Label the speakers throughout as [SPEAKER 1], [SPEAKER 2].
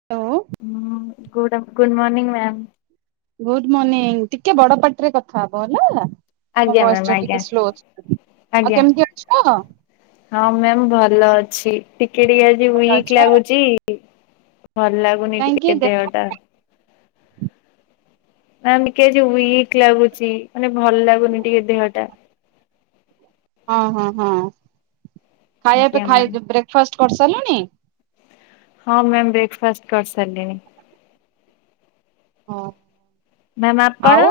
[SPEAKER 1] [unintelligible]
[SPEAKER 2] Good ମୋନିଂ ma'am.
[SPEAKER 1] Good morning ଟିକେ ବଡପାଟିରେ କଥା ହବ ହେଲା। ମୋ
[SPEAKER 2] ଆଜ୍ଞା ମ୍ୟାମ୍
[SPEAKER 1] ଭଏସଟା
[SPEAKER 2] ଆଜ୍ଞା
[SPEAKER 1] ଟିକେ ସ୍ଲୋ ଅଛି। ଆଉ
[SPEAKER 2] ଆଜ୍ଞା।
[SPEAKER 1] କେମିତି ଅଛ?
[SPEAKER 2] ହଁ ମ୍ୟାମ୍ ଭଲ ଅଛି ଟିକେ ଟିକେ ଆଜି ୱିକ୍‌
[SPEAKER 1] ଅଛ
[SPEAKER 2] ଲାଗୁଚି। ଭଲ ଲାଗୁନି
[SPEAKER 1] କାହିଁକି
[SPEAKER 2] ଟିକେ
[SPEAKER 1] ଦେ
[SPEAKER 2] ଦେହ ଟା। ମ୍ୟାମ୍ ଟିକେ ଯୋଉ ୱିକ୍ ଲାଗୁଛି ମାନେ ଭଲ ଲାଗୁନି ଟିକେ ଦେହ ଟା।
[SPEAKER 1] ହଁ ହଁ ହଁ ଖାଇବା ତ
[SPEAKER 2] ଆଜ୍ଞା ମ୍ୟାମ୍।
[SPEAKER 1] ଖାଇବା ବ୍ରେକ୍ଫାଷ୍ଟ କରିସାରିଲଣି?
[SPEAKER 2] ହଁ ମ୍ୟାମ୍ ବ୍ରେକ୍ଫାଷ୍ଟ କରିସାରିଲିଣି।
[SPEAKER 1] ହଁ।
[SPEAKER 2] ମ୍ୟାମ୍ ଆପଣ
[SPEAKER 1] ଆଉ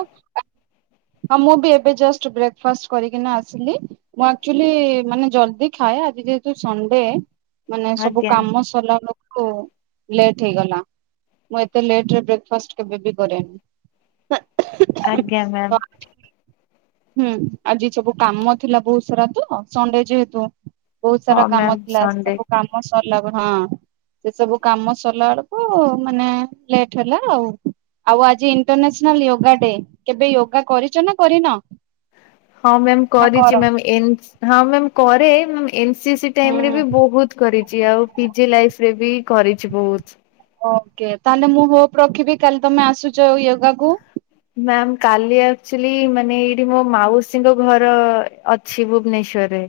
[SPEAKER 1] ହଁ ମୁଁ ବି ଏବେ ଯଷ୍ଟ ବ୍ରେକ୍ଫାଷ୍ଟ କରିକିନା ଆସିଲି। ମୁଁ ଆକଚୁଆଲି ମାନେ ଜଲ୍ଦି ଖାଏ ଆଜି ଯେହେତୁ ସଣ୍ଡେ। ମାନେ ସବୁ
[SPEAKER 2] ଆଜ୍ଞା।
[SPEAKER 1] କାମ ସିରିଲା ଲ ଓ ଲେଟ୍ ହେଇଗଲା ମୁଁ ଏତେ ଲେଟରେ ବ୍ରେକ୍ଫାଷ୍ଟ କେବେବି କରେନି।
[SPEAKER 2] ଆଜ୍ଞା ମ୍ୟାମ୍।
[SPEAKER 1] ତ ହୁଁ ଆଜି ସବୁ କାମ ଥିଲା ବହୁତ ସାରା ତ ସଣ୍ଡେ ଯେହେତୁ। ବହୁତ
[SPEAKER 2] ହଁ
[SPEAKER 1] ସାରା କାମ
[SPEAKER 2] ମ୍ୟାମ୍
[SPEAKER 1] ଥିଲା
[SPEAKER 2] ସଣ୍ଡେ।
[SPEAKER 1] ସବୁ କାମ ସରିଲା ଗୋ ହଁ। ସେ ସବୁ କାମ ସରିଲା ବେଳକୁ ମାନେ ଲେଟ୍ ହେଲା ଆଉ। ଆଉ ଆଜି ଇଣ୍ଟରନ୍ୟାସନାଲ ଯୋଗା ଡେ କେବେ ୟୋଗା କରିଛ ନା କରିନ?
[SPEAKER 2] ହଁ ମ୍ୟାମ୍
[SPEAKER 1] ନା
[SPEAKER 2] କରିଛି
[SPEAKER 1] କର
[SPEAKER 2] ମ୍ୟାମ୍ ହଁ ମ୍ୟାମ୍ କରେ ଏନସି
[SPEAKER 1] ହୁଁ
[SPEAKER 2] ଟାଇମ୍ ରେ ବି ବହୁତ କରିଛି ଆଉ ପିଜି ଲାଇଫ୍‌ ରେ ବି କରିଛି ବହୁତ।
[SPEAKER 1] ଓକେ ତାହେଲେ ମୁଁ ହୋପ ରଖିବି କାଲି ତମେ ଆସୁଛଉ ୟୋଗା କୁ?
[SPEAKER 2] ମ୍ୟାମ୍ କାଲି ଆକ୍ଚୁଆଲି ମାନେ ଏଇଠି ମୋ ମାଉସୀଙ୍କ ଘର ଅଛି ଭୁବନେଶ୍ଵରରେ।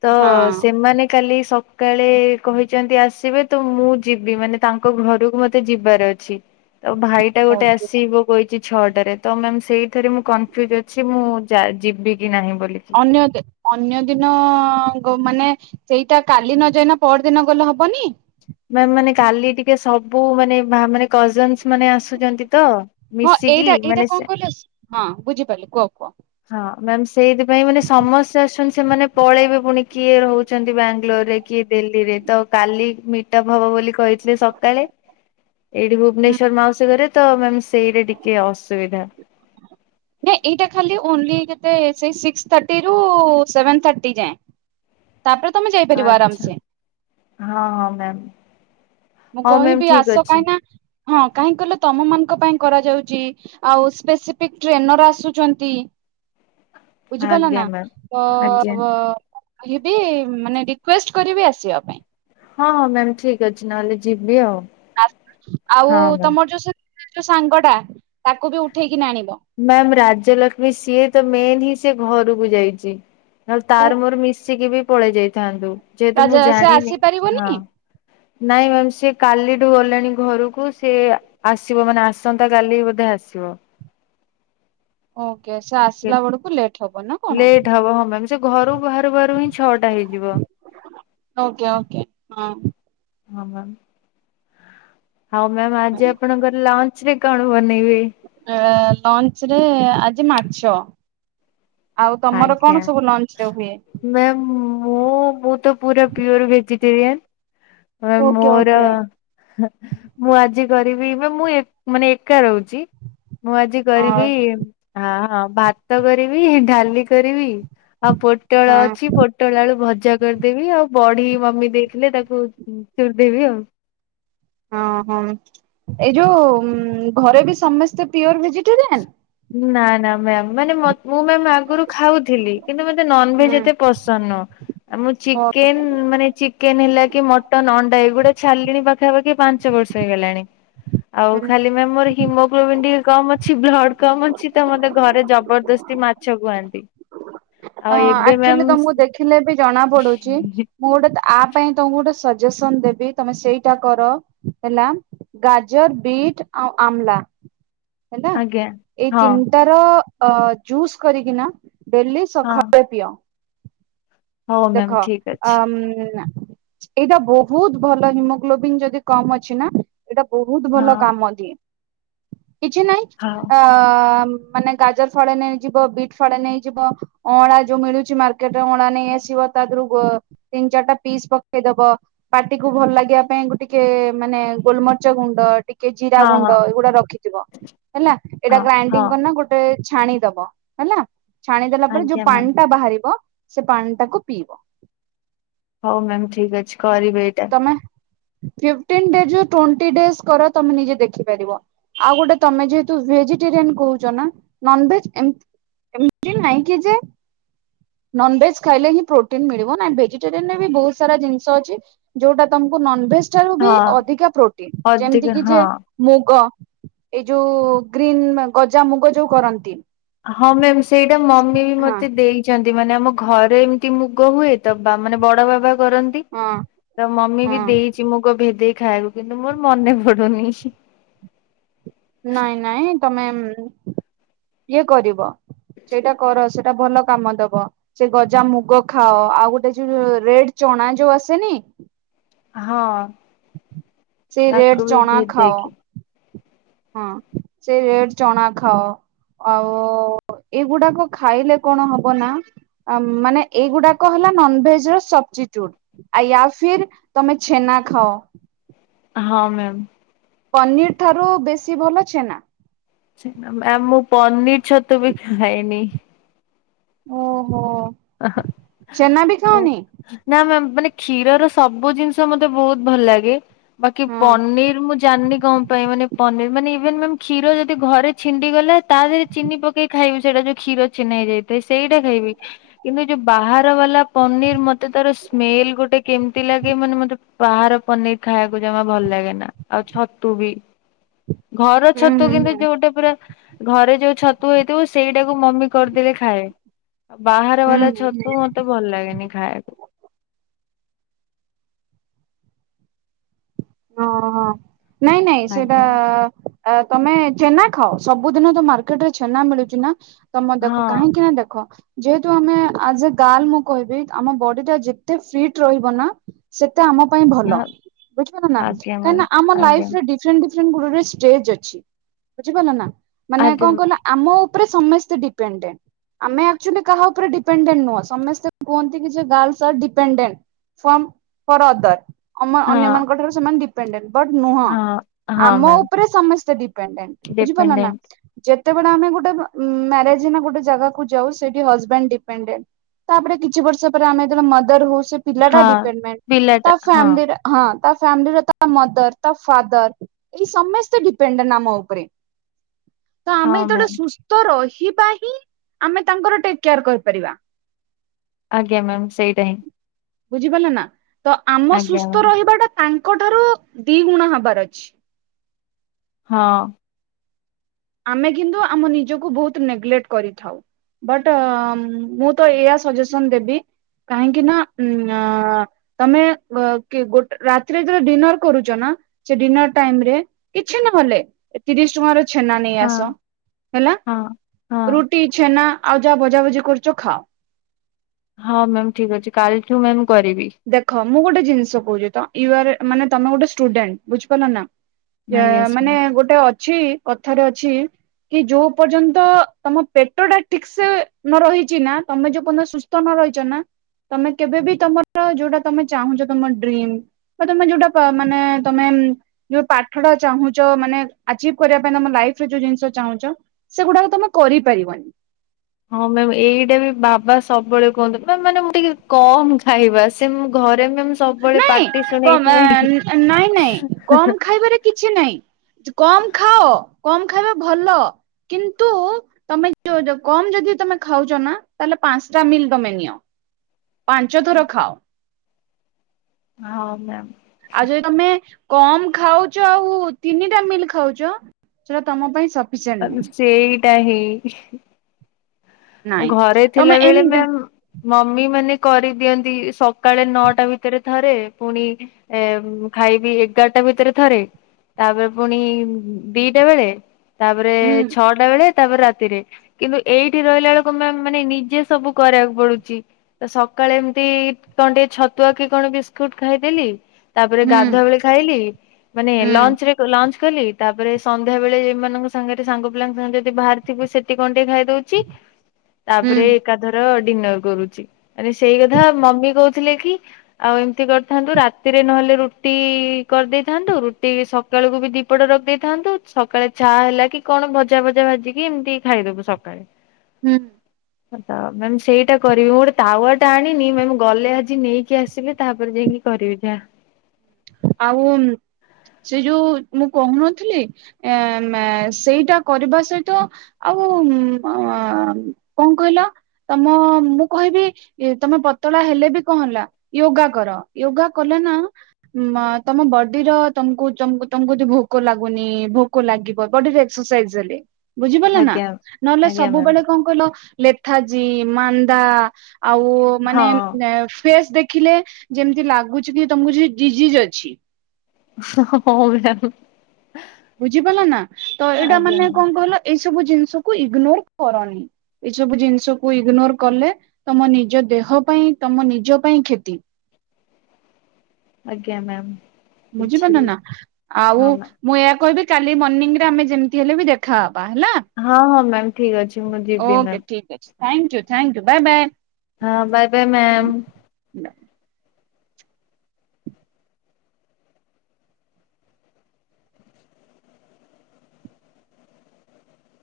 [SPEAKER 1] ହଁ
[SPEAKER 2] ତ ସେମାନେ କାଲି ସ ସକାଳେ କହିଛନ୍ତି ଆସିବେ ତ ମୁଁ ଯିବି ମାନେ ତାଙ୍କ ଘରକୁ ମତେ ଯିବାର ଅଛି। ତ ଭାଇଟା ଗୋଟେ
[SPEAKER 1] ଓକେ
[SPEAKER 2] ଆସିବ କହିଛି। ଛଅଟାରେ ତ ମ୍ୟାମ ସେଇଥିରେ ମୁଁ କନଫ୍ୟୁଜ ଅଛି ମୁଁ ଯିବି କି ନାହିଁ ବୋଲି।
[SPEAKER 1] ଅ ଅନ୍ୟ ଦିନ ଗ ମାନେ ସେଇଟା କାଲି ନ ଯାଇନା ପର ଦିନ ଗଲେ ହବନି?
[SPEAKER 2] ନା ମ୍ୟାମ୍ ମାନେ କାଲି ଟିକେ ସବୁ ମାନେ ମାନେ କଜନ୍ସ ମାନେ ଆସୁଛନ୍ତି ତ।
[SPEAKER 1] ହଁ
[SPEAKER 2] ମିଶିକି
[SPEAKER 1] ଏଇଟା ଏଇଟା
[SPEAKER 2] ମାନେ ସେ
[SPEAKER 1] କଣ କଲେ ହଁ ବୁଝିପାରିଲି କୁହ କୁହ।
[SPEAKER 2] ହଁ ମ୍ୟାମ ସେଇଥିପାଇଁ ମାନେ ସମସ୍ତେ ଆସୁଛନ୍ତି ସେମାନେ ପଳେଇବେ ପୁଣି କିଏ ରହୁଛନ୍ତି ବାଙ୍ଗାଲୋରରେ କିଏ ଦିଲ୍ଲୀରେ ତ କାଲି ମିଟପ ହବ ବୋଲି କହିଥିଲେ ସକାଳେ।
[SPEAKER 1] ହ
[SPEAKER 2] ଏଇଠି ଭୁବନେଶ୍ଵର ମାଉସୀ ଘରେ ତ ମ୍ୟାମ ସେଇଟା ଟିକେ ଅସୁବିଧା।
[SPEAKER 1] ନାଇଁ ଏଇଟା ଖାଲି ଓନଲି କେତେ ସିକ୍ସ ଥାର୍ଟି ରୁ ସେଭେନ ଥାର୍ଟି ଯାଏଁ। ତାପରେ ତମେ ଯାଇପାରିବ
[SPEAKER 2] ଆଚ୍ଛା
[SPEAKER 1] ଆରାମସେ
[SPEAKER 2] ହଁ ହଁ ମ୍ୟାମ୍।
[SPEAKER 1] ମୁଁ
[SPEAKER 2] ହଉ ମ୍ୟାମ୍
[SPEAKER 1] କହିବି
[SPEAKER 2] ଠିକ୍
[SPEAKER 1] ଆସ
[SPEAKER 2] ଅଛି
[SPEAKER 1] କାହିଁ ନା ହଁ କାହିଁକି କହିଲ ତମ ମାନଙ୍କ ପାଇଁ କରାଯାଉଛି। ଆଉ ସ୍ପେସିଫିକ ଟ୍ରେନର ଆସୁଛନ୍ତି। ବୁଝିପାରିଲ
[SPEAKER 2] ଆଜ୍ଞା
[SPEAKER 1] ନା
[SPEAKER 2] ମ୍ୟାମ୍
[SPEAKER 1] ତ
[SPEAKER 2] ଆଜ୍ଞା
[SPEAKER 1] ବ କହିବି ମାନେ ରିକୁଏଷ୍ଟ କରିବି ଆସିବା ପାଇଁ।
[SPEAKER 2] ହଁ ହଁ ମ୍ୟାମ ଠିକ ଅଛି ନହେଲେ ଯିବି ଆଉ।
[SPEAKER 1] ଆଉ
[SPEAKER 2] ହଁ ମ୍ୟାମ୍।
[SPEAKER 1] ତମର ଯୋଉ ସେ ଯୋଉ ସାଙ୍ଗ ଟା ତାକୁ ବି ଉଠେଇକି ନା ଆଣିବ।
[SPEAKER 2] ମ୍ୟାାମ ରାଜଲକ୍ଷ୍ମୀ ସିଏ ତ ମେନ ହିଁ ସେ ଘରକୁ ଯାଇଛି। ନହେଲେ ତାର
[SPEAKER 1] କୁ-
[SPEAKER 2] ମୋର ମିଶିକି ବି ପଳେଇ ଯାଇଥାନ୍ତୁ ଯେହେତୁ
[SPEAKER 1] ରାଜା
[SPEAKER 2] ମୁଁ
[SPEAKER 1] ସେ
[SPEAKER 2] ଜାଣିନି
[SPEAKER 1] ଆସିପାରିବନି
[SPEAKER 2] ହଁ ନାଇଁ ମ୍ୟାମ ସିଏ କାଲିଠୁ ଗଲାଣି ଘରକୁ ସେ ଆସିବ ମାନେ ଆସନ୍ତା କାଲି ବୋଧେ ଆସିବ।
[SPEAKER 1] ଓକେ ସେ ଆସିଲା ବେଳକୁ ଲେଟ୍ ହବ ନା କଣ?
[SPEAKER 2] ଲେଟ୍ ହବ [unintelligible] ସେ ଘରୁ ବାହାରୁ ବାହାରୁ ହିଁ ଛଅଟା ହେଇଯିବ।
[SPEAKER 1] ଓକେ ଓକେ ହଁ।
[SPEAKER 2] ହଁ ମ୍ୟାମ୍। ହଉ ମ୍ୟାାମ ଆଜି ଆପଣଙ୍କର ଲଞ୍ଚ ରେ କଣ ବନେଇବେ?
[SPEAKER 1] ଆଆ ଲଞ୍ଚ ରେ ଆଜି ମାଛ। ଆଉ ତମର
[SPEAKER 2] ଆଜ୍ଞା
[SPEAKER 1] କଣ ସବୁ ଲଞ୍ଚ ରେ ହୁଏ?
[SPEAKER 2] ମ୍ୟାମ୍ ମୁଁ ମୁଁ ତ ପୁରା ପିଓର ଭେଜିଟେରିଆନ୍। ମ୍ୟାମ୍
[SPEAKER 1] ଓକେ
[SPEAKER 2] ମୋର
[SPEAKER 1] ଓକେ।
[SPEAKER 2] ମୁଁ ଆଜି କରିବି ବା ମୁଁ ମାନେ ଏକା ରହୁଛି। ମୁଁ ଆଜି କରିବି
[SPEAKER 1] ହଁ
[SPEAKER 2] ହଁଁ ଭାତ କରିବି ଡାଲି କରିବି। ଆଉ ପୋଟଳ
[SPEAKER 1] ହଁ
[SPEAKER 2] ଅଛି ପୋଟଳ ଆଳୁ ଭଜା କରିଦେବି ଆଉ ବଢି ମମି ଦେଇଥିଲେ ତାକୁ ଚୂରଦେବୀ ଆଉ।
[SPEAKER 1] ହଁ ହଁ ଏଇ ଯୋଉ ଘରେ ବି ସମସ୍ତେ ପିଓର ଭେଜିଟେରିଆନ?
[SPEAKER 2] ନା ନା ମ୍ୟାମ୍ ମାନେ ମ ମୁଁ ମ୍ୟା ଆଗରୁ ଖାଉଥିଲି କିନ୍ତୁ ମତେ
[SPEAKER 1] ହୁଁ
[SPEAKER 2] ନନଭେଜ୍ ଏତେ ପସନ୍ନ। ଆଉ ମୁଁ
[SPEAKER 1] ଓ
[SPEAKER 2] ଚିକେନ ମାନେ ଚିକେନ ହେଲା କି ମଟନ ଅଣ୍ଡା ଏଗୁଡା ଛାଡିଲିଣି ବା ପାଖା ପାଖି ପାଞ୍ଚ ବର୍ଷ ହେଇଗଲାଣି।
[SPEAKER 1] ହଁ
[SPEAKER 2] ଆଉ ଖାଲି ମ୍ୟାମ୍ ମୋର ହିମୋଗ୍ଲୋବିନ୍ ଟିକେ କମ୍ ଅଛି ବ୍ଲଡ଼ କମ୍ ଅଛି ତ ମତେ ଘରେ ଜବରଦସ୍ତି ମାଛ ଖୁଆନ୍ତି। ଆଉ
[SPEAKER 1] ହଁ
[SPEAKER 2] ଏବେ
[SPEAKER 1] ଆକ୍ଚୁଆଲି ତମୁକୁ
[SPEAKER 2] ମ୍ୟାମ୍
[SPEAKER 1] ଦେଖିଲେ ବି ଜଣା ପଡ଼ୁଚି। ମୁଁ ଗୋଟେ ଆ ପାଇଁ ତମୁ ଗୋଟେ ସଜେସନ ଦେବି ତମେ ସେଇଟା କର ହେଲା। ଗାଜର ବିଟ୍ ଆଉ ଆମ୍ଲା ହେଲା।
[SPEAKER 2] ଆଜ୍ଞା
[SPEAKER 1] ଏଇ
[SPEAKER 2] ହଁ
[SPEAKER 1] ତିନିଟାର ଅ ଜୁସ୍ କରିକିନା ଡେଲି
[SPEAKER 2] ହଁ
[SPEAKER 1] ସଖାଳେ ପିଅ।
[SPEAKER 2] ହଉ ମ୍ୟାମ୍
[SPEAKER 1] ଦେଖ
[SPEAKER 2] ଠିକ୍ ଅଛି
[SPEAKER 1] ଆମ୍ ନା ଏଇଟା ବହୁତ ଭଲ ହିମୋଗ୍ଲୋବିନ୍ ଯଦି କମ ଅଛି ନାଁ ଏଟା ବହୁତ
[SPEAKER 2] ହଁ
[SPEAKER 1] ଭଲ କାମ ଦିଏ କିଛି ନାଇଁ
[SPEAKER 2] ହଉ।
[SPEAKER 1] ଅମ୍ ମାନେ ଗାଜର ଫାଳେ ନେଇଯିବ। ବିଟ୍ ଫାଳେ ନେଇଯିବ। ଅଁଳା ଯୋଉ ମିଳୁଚି ମାର୍କେଟ ରେ ଅଁଳା ନେଇ ଆସ୍ ବ ତାଧୁରୁ ଗୋ ତିନି ଚାରିଟା ପିସ୍ ପକେଇଦବ। ପାଟିକୁୁ ଭଲ ଲାଗିବା ପାଇଁ ଗୋ ଟିକେ ମାନେ ଗୋଲ ମରିଚ ଗୁଣ୍ଡ ଟି କେ ଜିରା
[SPEAKER 2] ହଁ
[SPEAKER 1] ଗୁଣ୍ଡ
[SPEAKER 2] ହଁ
[SPEAKER 1] ଏଗୁଡ଼ା ରଖିଥିବ ହେଲା ଏଟା
[SPEAKER 2] ହଁ ହଁ
[SPEAKER 1] ଗ୍ରାଇଣ୍ଡିଙ୍ଗ କରିନ ଗୋ ଟେ ଛାଣିଦବ ହେଲା। ଛାଣି ଦେଲା ପରେ ଯୋଉ
[SPEAKER 2] ଆଜ୍ଞା ମ୍ୟାମ୍
[SPEAKER 1] ପାଣିଟା ବାହାରିବ ସେ ପାଣିଟାକୁ ପିଇବ।
[SPEAKER 2] ହଉ ମ୍ୟାମ୍ ଠିକ୍ ଅଛି କରିବି ଏଇଟା।
[SPEAKER 1] ତମେ ଫିପ୍ଟିନ୍‌ ଡେଜ୍‌ ରୁ ଟୋଣ୍ଟି ଡେଜ୍‌ କର ତମେ ନିଜେ ଦେଖିପାରିବ। ଆଉ ଗୋଟେ ତମେ ଯେହେତୁ ଭେଜିଟେରିଆନ କୋହୁଚ ନା ନନଭେଜ୍ ଏମ୍ ଏମତି ନାହିଁ କି ଯେ ନନଭେଜ୍ ଖାଇଲେ ହିଁ ପ୍ରୋଟିନ୍‌ ମିଳିବ ନାଁ ଭେଜିଟେରିଆନରେ ବି ବୋହୁତ ସାରା ଜିନିଷ ଅଛି ଯୋଉଟା ତମକୁ ନନ୍‌ଭେଜ ଚାରୁ ବି
[SPEAKER 2] ହଁ
[SPEAKER 1] ଅଧିକା ପ୍ରୋଟିନ
[SPEAKER 2] ଅଧିକ
[SPEAKER 1] ଯେମତି କି
[SPEAKER 2] ହଁ।
[SPEAKER 1] ଯେ ମୁଗ ଏଇ ଯୋଉ ଗ୍ରୀନ ଗଜା ମୁଗ ଯୋଉ କରନ୍ତି।
[SPEAKER 2] ହଁ ମ୍ୟାମ୍ ସେଇଟା ମମି ବି
[SPEAKER 1] ହଁ
[SPEAKER 2] ମତେ ଦେଇ ଚନ୍ତି ମାନେ ଆମ ଘରେ ଏମିତି ମୁଗ ହୁଏ ତ ବା ମାନେ ବଡ଼ ବାବା କରନ୍ତି।
[SPEAKER 1] ହଁ
[SPEAKER 2] ତ ମମି
[SPEAKER 1] ହଁ
[SPEAKER 2] ବି ଦେଇଚି ମୁଗ ଭେଦେଇ ଖାଇବାକୁ କିନ୍ତୁ ମୋର ମନେ ପଡ଼ୁନି।
[SPEAKER 1] ନାଇଁ ନାଇଁ ତମେ ଇଏ କରିବ। ସେଇଟା କର ସେଇଟା ଭଲ କାମ ଦବ। ସେ ଗଜା ମୁଗ ଖାଅ ଆଉ ଗୋଟେ ଯୋଉ ରେଡ ଚଣା ଯୋଉ ଆସେନି?
[SPEAKER 2] ହଁ
[SPEAKER 1] ସେଇ
[SPEAKER 2] ତାକୁ
[SPEAKER 1] ରେଡ୍
[SPEAKER 2] ବି
[SPEAKER 1] ଚଣା ଖାଅ।
[SPEAKER 2] ଭେଦେଇକି
[SPEAKER 1] ହଁ ସେ ରେଡ୍‌ ଚଣା ଖାଅ। ଆଉ ଏଗୁଡ଼ାକ ଖାଇଲେ କଣ ହବ ନାଁ ଅ ମାନେ ଏଇ ଗୁଡ଼ାକ ହେଲା ନନଭେଜ୍ ର ସବଚିଚୁଡ୍‌। ଆ ୟା ଫିର ତମେ ଛେନା ଖାଅ।
[SPEAKER 2] ହଁ ମ୍ୟାମ୍।
[SPEAKER 1] ପନିର ଠାରୁ ବେଶୀ ଭଲ ଛେନା।
[SPEAKER 2] ଛେନା ମ୍ୟାମ ମୁଁ ପନିର ଛତୁ ବି ଖାଏନି।
[SPEAKER 1] ଓହୋ ଛେନା ବିି ଖାଅନି?
[SPEAKER 2] ନାଁ ମ୍ୟାମ ମାନେ କ୍ଷୀରର ସବୁ ଜିନିଷ ମତେ ବହୁତ ଭଲ ଲାଗେ। ବାକି
[SPEAKER 1] ହଁ
[SPEAKER 2] ପନିର ମୁଁ ଜାଣିନି କଁ ପାଇଁ ମାନେ ପନିର ମାନେ ଇଭିନ୍‌ ମ୍ୟାମ୍ କ୍ଷୀର ଯଦି ଘରେ ଛିଣ୍ଡିଗଲା ତା ଦେହରେ ଚିନି ପକେଇ ଖାଇବି ସେଇଟା ଯୋଉ କ୍ଷୀର ଛେନା ହେଇ ଯାଇଥାଏ ସେଇଟା ଖାଇବି। କିନ୍ତୁ ଏଇ ଯୋଉ ବାହାର ବାଲା ପନିର ମତେ ତାର ସ୍ମେଲ୍ ଗୋଟେ କେମତି ଲାଗେ ମାନେ ମତେ ବାହାର ପନିର ଖାଇବାକୁ ଜମା ଭଲ ଲାଗେନା ଆଉ ଛତୁ ବି। ଘର
[SPEAKER 1] ହୁଁ
[SPEAKER 2] ଛତୁ
[SPEAKER 1] ହୁଁ
[SPEAKER 2] କିନ୍ତୁ ଯୋଉଟା ପୁରା ଘରେ ଯୋଉ ଛତୁ ହେଇଥିବ ସେଇଟାକୁ ମମି କରିଦେଲେ ଖାଏ ବାହାର
[SPEAKER 1] ହୁଁ
[SPEAKER 2] ବାଲା
[SPEAKER 1] ହୁଁ ହୁଁ।
[SPEAKER 2] ଛତୁ ମତେ ଭଲ ଲାଗେନି ଖାଇବାକୁ।
[SPEAKER 1] ହଁ ହଁ ନାଇଁ ନାଇଁ ସେଇଟା
[SPEAKER 2] ଆଜ୍ଞା
[SPEAKER 1] ଆ ତମେ ଛେନା ଖାଅ ସବୁଦିନତ ମାର୍କେଟରେ ଛେନା ମିଳୁଚିନା ତମେ ଦେଖ
[SPEAKER 2] ହଁ।
[SPEAKER 1] କାହିଁକିନା ଦେଖ ଯେହେତୁ ଆମେ ଆଜ୍ ଏ ଗାର୍ଲ ମୁଁ କହିବି ଆମ ବଡ଼ିଟା ଯେତେ ଫିଟ୍ ରହିବନା ସେତେ ଆମ ପାଇଁ ଭଲ।
[SPEAKER 2] ହଁ ଆଜ୍ଞା
[SPEAKER 1] କାହିଁକିନା
[SPEAKER 2] ମ୍ୟାମ୍
[SPEAKER 1] ଆମ
[SPEAKER 2] ଆଜ୍ଞା
[SPEAKER 1] ଲାଇଫରେ ଡିଫରେଣ୍ଟ ଡିଫରେଣ୍ଟ୍ ଗୋଡ଼ରେ ଷ୍ଟେଜ୍ ଅଛି ବୁଝିପାରିଲେନା। ମାନେ
[SPEAKER 2] ଆଜ୍ଞା
[SPEAKER 1] କଣ କହିଲ
[SPEAKER 2] ମ୍ୟାମ୍
[SPEAKER 1] ଆମ ଉପରେ ସମସ୍ତେ ଡିପେଣ୍ଡେଣ୍ଟ ଆମେ ଆକ୍ଚୁଆଲି କାହା ଉପରେ ଡିପେଣ୍ଡେଣ୍ଟ ନୁହଁ ସମସ୍ତେ କୁହନ୍ତିକି ଯୋଉ girl are dependent form for other ଅନ୍ୟ
[SPEAKER 2] ହଁ
[SPEAKER 1] ମାନଙ୍କ ଠାରୁ ସେମାନେ ଡି ପେଣ୍ତେଣ୍ଟ ବଟ୍ ନୁହଁ
[SPEAKER 2] ହଁ ହଁ
[SPEAKER 1] ଆମ
[SPEAKER 2] ମ୍ୟାମ୍
[SPEAKER 1] ଉପରେ ସମସ୍ତେ ଡିପେଡ଼େଣ୍ଟ ବୁଝିପାରିଲ ନା।
[SPEAKER 2] ଡିପେଣ୍ଡେଣ୍ଟ
[SPEAKER 1] ଯେତେବେଳେ ଆମେ ଗୋଟେ ମ୍ୟାରେଜରେନା ଗୋଟେ ଜାଗାକୁ ଯାଉ ସେଠି ହଜବେଣ୍ଡ ଡିପେଣ୍ଡେଣ୍ଟ ତାପରେ କିଛି ବର୍ଷ ପରେ ଆମେ ଯେବେଳେ ମଦର ହଉ ସେ ପିଲାଟା
[SPEAKER 2] ହଁ
[SPEAKER 1] ଡିପେଣ୍ଡେମେଣ୍ଡ
[SPEAKER 2] ପିଲାଟା
[SPEAKER 1] ତା
[SPEAKER 2] ହଁ
[SPEAKER 1] ଫାମିଲିର ହଁ ତା ଫ୍ୟାମିଲିର ତା ମଦର ତା ଫାଦର ଏଇ ସମସ୍ତେ ଡିପେଣ୍ଡଡ଼େଣ୍ଟ ଆମ ଉପରେ ତ
[SPEAKER 2] ହଁ
[SPEAKER 1] ଆମେ ଏତେବେଳେ
[SPEAKER 2] ମ୍ୟାମ୍
[SPEAKER 1] ସୁ ତ ରହିବା ହିଁ ଆମେ ତାଙ୍କର ଟେକ୍ କେୟାର କରିପାରିବା।
[SPEAKER 2] ଆଜ୍ଞା ମ୍ୟାମ୍ ସେଇଟା ହିଁ।
[SPEAKER 1] ବୁଝିପାରିଲନା ତଆମ
[SPEAKER 2] ଆଜ୍ଞା
[SPEAKER 1] ସୁସ୍ଥ
[SPEAKER 2] ମ୍ୟାମ୍
[SPEAKER 1] ରହିବାଟା ତାଙ୍କ ଠାରୁ ଦି ଗୁଣ ହବାର ଅଛି।
[SPEAKER 2] ହଁ।
[SPEAKER 1] ଆମେ କିନ୍ତୁ ଆମ ନିଜକୁ ବହୁତ୍ ନେଗ୍ଲେଟ କରିଥାଉ। ବଟ୍ ମୁଁ ତ ଏଇଆ ସଜେସନ ଦେବି କାହିଁକିନା ଆଁ ତମେ କେ ଗୋଟେ ରାତିରେ ଯେତେବେଳ ଡିନର୍ କରୁଚନା ସେ ଡିନର୍ ଟାଇମରେ କିଛି ନହେଲେ ତିରିଶ ଟଙ୍କାରେ ଛେ ଛେନା ନେଇ
[SPEAKER 2] ହଁ
[SPEAKER 1] ଆସ ହେଲା
[SPEAKER 2] ହଁ ହଁ
[SPEAKER 1] ରୁଟି ଛେନା ଆଉ ଯାହା ଭଜାବଜି କରୁଚ ଖାଅ।
[SPEAKER 2] ହଁ ମ୍ୟାାମ ଠିକ୍ ଅଛି କାଲିଠୁ ମ୍ୟାାମ କରିବି।
[SPEAKER 1] ଦେଖ ମୁଁ ଗୋଟେ ଜିନିଷ କହୁଚି ୟୁ ଆରେ ମାନେ ତମେ ଗୋଟେ ଷ୍ଟୁଡେଣ୍ଟ ବୁଝିପାରିଲନା ଆଁ
[SPEAKER 2] ୟେସ୍
[SPEAKER 1] ମାନେ
[SPEAKER 2] ମ୍ୟାମ୍
[SPEAKER 1] ଗୋଟେ ଅଛି କଥାରେ ଅଛି କି ଯୋଉ ପର୍ଯ୍ୟନ୍ତ ତମ ପେଟଟା ଠିକ୍ ସେ ନରହିଚିନା ତମେ ଯୋଉ ପର୍ଯ୍ୟନ୍ତ ସୁସ୍ଥ ସୁସ୍ଥ ନ ରହିଚନା ତମେ କେବେବି ତମର ଯୋଉଟା ତମେ ଚାହୁଁଚ ତମ ଡ୍ରିମ୍ ବା ତମେ ଯୋଉଟା ପ ମାନେ ତମେ ଯୋଉ ପାଠଟା ଚାହୁଁଛ ମାନେ ଆଚିଭ୍ କରିବା ପାଇଁ ଆମ ଲାଇଫରେ ଯୋଉ ଜିନିଷ ଚାହୁଁଚ ସେଗୁଡ଼ାକ ତମେ କରିପାରିବନି।
[SPEAKER 2] ହଁ ମ୍ୟାମ୍ ଏଇଟାବି ବାବା ସବୁବେଳେ କୁହନ୍ତୁ ମାନେ ମୁଁ ଟିକେ କମ୍ ଖାଇବା ସେ ମୁଁ ଘରେ ମ୍ୟାମ୍ ସବୁବେଳେ
[SPEAKER 1] ନାଇଁ
[SPEAKER 2] ପାଟି ଶୁଣେ
[SPEAKER 1] କମା
[SPEAKER 2] ଏଇଥିପାଇଁ
[SPEAKER 1] ନାଇଁ ନାଇଁ କମ୍ ଖାଇବାରେ କିଛି ନାଇଁ କମ୍ ଖାଅ କମ୍ ଖାଇବା ଭଲ କିନ୍ତୁ ତମେ ଯ କମ୍ ଯଦି ତମେ ଖାଉଚନା ତାହଲେ ପାଞ୍ଚଟା ମିଲ୍ ତମେ ନିଅ। ପାଞ୍ଚ ଥର ଖାଅ।
[SPEAKER 2] ହଁ ମ୍ୟାମ୍।
[SPEAKER 1] ଆଉ ଯଦି ତମେ କମ୍ ଖାଉଚ ଆଉ ତିନିଟା ମିଲ୍ ଖାଉଚ ସେଟା ତମ ପାଇଁ ସ
[SPEAKER 2] ସେଇଟା ହିଁ।
[SPEAKER 1] ନାଇଁ
[SPEAKER 2] ଘରେ
[SPEAKER 1] ତମେ
[SPEAKER 2] ଥିଲା ବେଳେ
[SPEAKER 1] ଏମିତି
[SPEAKER 2] ମ୍ୟାମ୍ ମମି ମାନେ କରିଦିଅନ୍ତି ସକାଳେ ନଅଟା ଭିତରେ ଥରେ ପୁଣି ଏ ଖାଇବି ଏଗାରଟା ଭିତରେ ଥରେ ତାପରେ ପୁଣି ଦିଟା ବେଳେ ତାପରେ
[SPEAKER 1] ହୁଁ
[SPEAKER 2] ଛଅଟା ବେଳେ ତାପରେ ରାତିରେ କିନ୍ତୁ ଏଇଠି ରହିଲା ବେଳକୁ ମ୍ୟାମ୍ ମାନେ ନିଜେ ସବୁ କରିବାକୁ ପଡୁଛି। ତ ସକାଳେ ଏମିତି କଣ ଟିକେ ଛତୁଆ କି କଣ ବିସ୍କୁଟ ଖାଇଦେଲି ତାପରେ
[SPEAKER 1] ହୁଁ
[SPEAKER 2] ଗାଧୁଆ ବେଳେ ଖାଇଲି ମାନେ
[SPEAKER 1] ହୁଁ
[SPEAKER 2] ଲଞ୍ଚ ରେ ଲଞ୍ଚ କଲି ତାପରେ ସନ୍ଧ୍ୟା ବେଳେ ଏମାନଙ୍କ ସାଙ୍ଗରେ ସାଙ୍ଗ ପିଲାଙ୍କ ସାଙ୍ଗେ ଯଦି ବାହାରିଥିବି ସେଠି କଣ ଟିକେ ଖାଇଦଉଚି।
[SPEAKER 1] ହୁଁ
[SPEAKER 2] ତାପରେ ଏକାଥର ଡିନର କରୁଛି ମାନେ ସେଇ କଥା ମମି କହୁଥିଲେ କି ଆଉ ଏମିତି କରିଥାନ୍ତୁ ରାତିରେ ନହେଲେ ରୁଟି କରିଦେଇଥାନ୍ତୁ ରୁଟି ସ ସକାଳୁକୁ ବି ଦିପଟ ରଖିଦେଇଥାନ୍ତୁ ସକାଳେ ଚାହା ହେଲା କି କଣ ଭଜା ଭଜା ଭାଜିକି ଏମିତି ଖାଇଦବୁ ସକାଳେ।
[SPEAKER 1] ହୁଁ।
[SPEAKER 2] ହ ତ ମ୍ୟାମ୍ ସେଇଟା କରିବି ମୁଁ ଗୋଟେ ତାୱାଟା ଆଣିନି ମ୍ୟାମ୍ ଗଲେ ଆଜି ନେଇକି ଆସିବି ତାପରେ ଯାଇକି କରିବି ଯା
[SPEAKER 1] ଆଉ ସେ ଯୋଉ ମୁଁ କହୁନଥିଲି ଏ ମା ସେଇଟା କରିବା ସହିତ ଆଉ କଣ କଣ କହିଲ ତମ ମୁଁ କହିବି ତମେ ପତଳା ହେଲେ ବି କଣ ହେଲା। ୟୋଗା କର ୟୋଗା କଲେ ନା ତମ ବଡିର ତମକୁ ତମକୁ ଭୋକ ଲାଗୁନି ଭୋକ ଲାଗିବ ବଡିରେ [unintelligible] ବୁଜିପାରିଲନା
[SPEAKER 2] ଆଜ୍ଞା
[SPEAKER 1] ନହଲେ
[SPEAKER 2] ଆଜ୍ଞା ମ୍ୟାମ୍
[SPEAKER 1] ସବୁବେଳେ କଣ କହିଲ ଲେଥାଜି ମାନ୍ଦା ଆଉ ମାନେ
[SPEAKER 2] ହଁ
[SPEAKER 1] ଫେସ୍ ଦେଖ ଦେଖିଲେ ଯେମିତି ଲାଗୁଛି କି ତମକୁ ଯ ଡିଜିଜ ଅଛି।
[SPEAKER 2] ହଉ।
[SPEAKER 1] ବୁଝିପାରିଲ ନା ତ ଏଇଟା
[SPEAKER 2] ଆଜ୍ଞା
[SPEAKER 1] ମାନେ
[SPEAKER 2] ମ୍ୟାମ୍
[SPEAKER 1] କଣ କହିଲ ଏଇ ସବୁ ଜିନିଷକୁୁ ଇଗ୍ନୋର କରନି। ଏଇ ସବୁ ଜିନିଷକୁୁ ଇଗନୋର କଲେ ତମ ନିଜ ଦେହ ପାଇଁ ତମ ନିଜ ପାଇଁ କ୍ଷତି।
[SPEAKER 2] ଆଜ୍ଞା ମ୍ୟମ୍।
[SPEAKER 1] ବୁଝିପାରୁ ନା ନା ଆଉ ମୁଁ ଏହା କହିବି କାଲି ମର୍ଣ୍ଣିିଂ ରେ ଆମେ ଯେମିତି ହେଲେ ବି ଦେଖାହବା ହେଲା।
[SPEAKER 2] ହଁ ହଁ ମ୍ୟାମ୍ ଠିକ୍ ଅଛି ମୁଁ ଯିବି
[SPEAKER 1] ଓକେ
[SPEAKER 2] ମ୍ୟାମ୍।
[SPEAKER 1] ଠିକ ଅଛି thank you thank you bye bye.
[SPEAKER 2] ହଁ ବାଏ ବାଏ ମ୍ୟମ୍।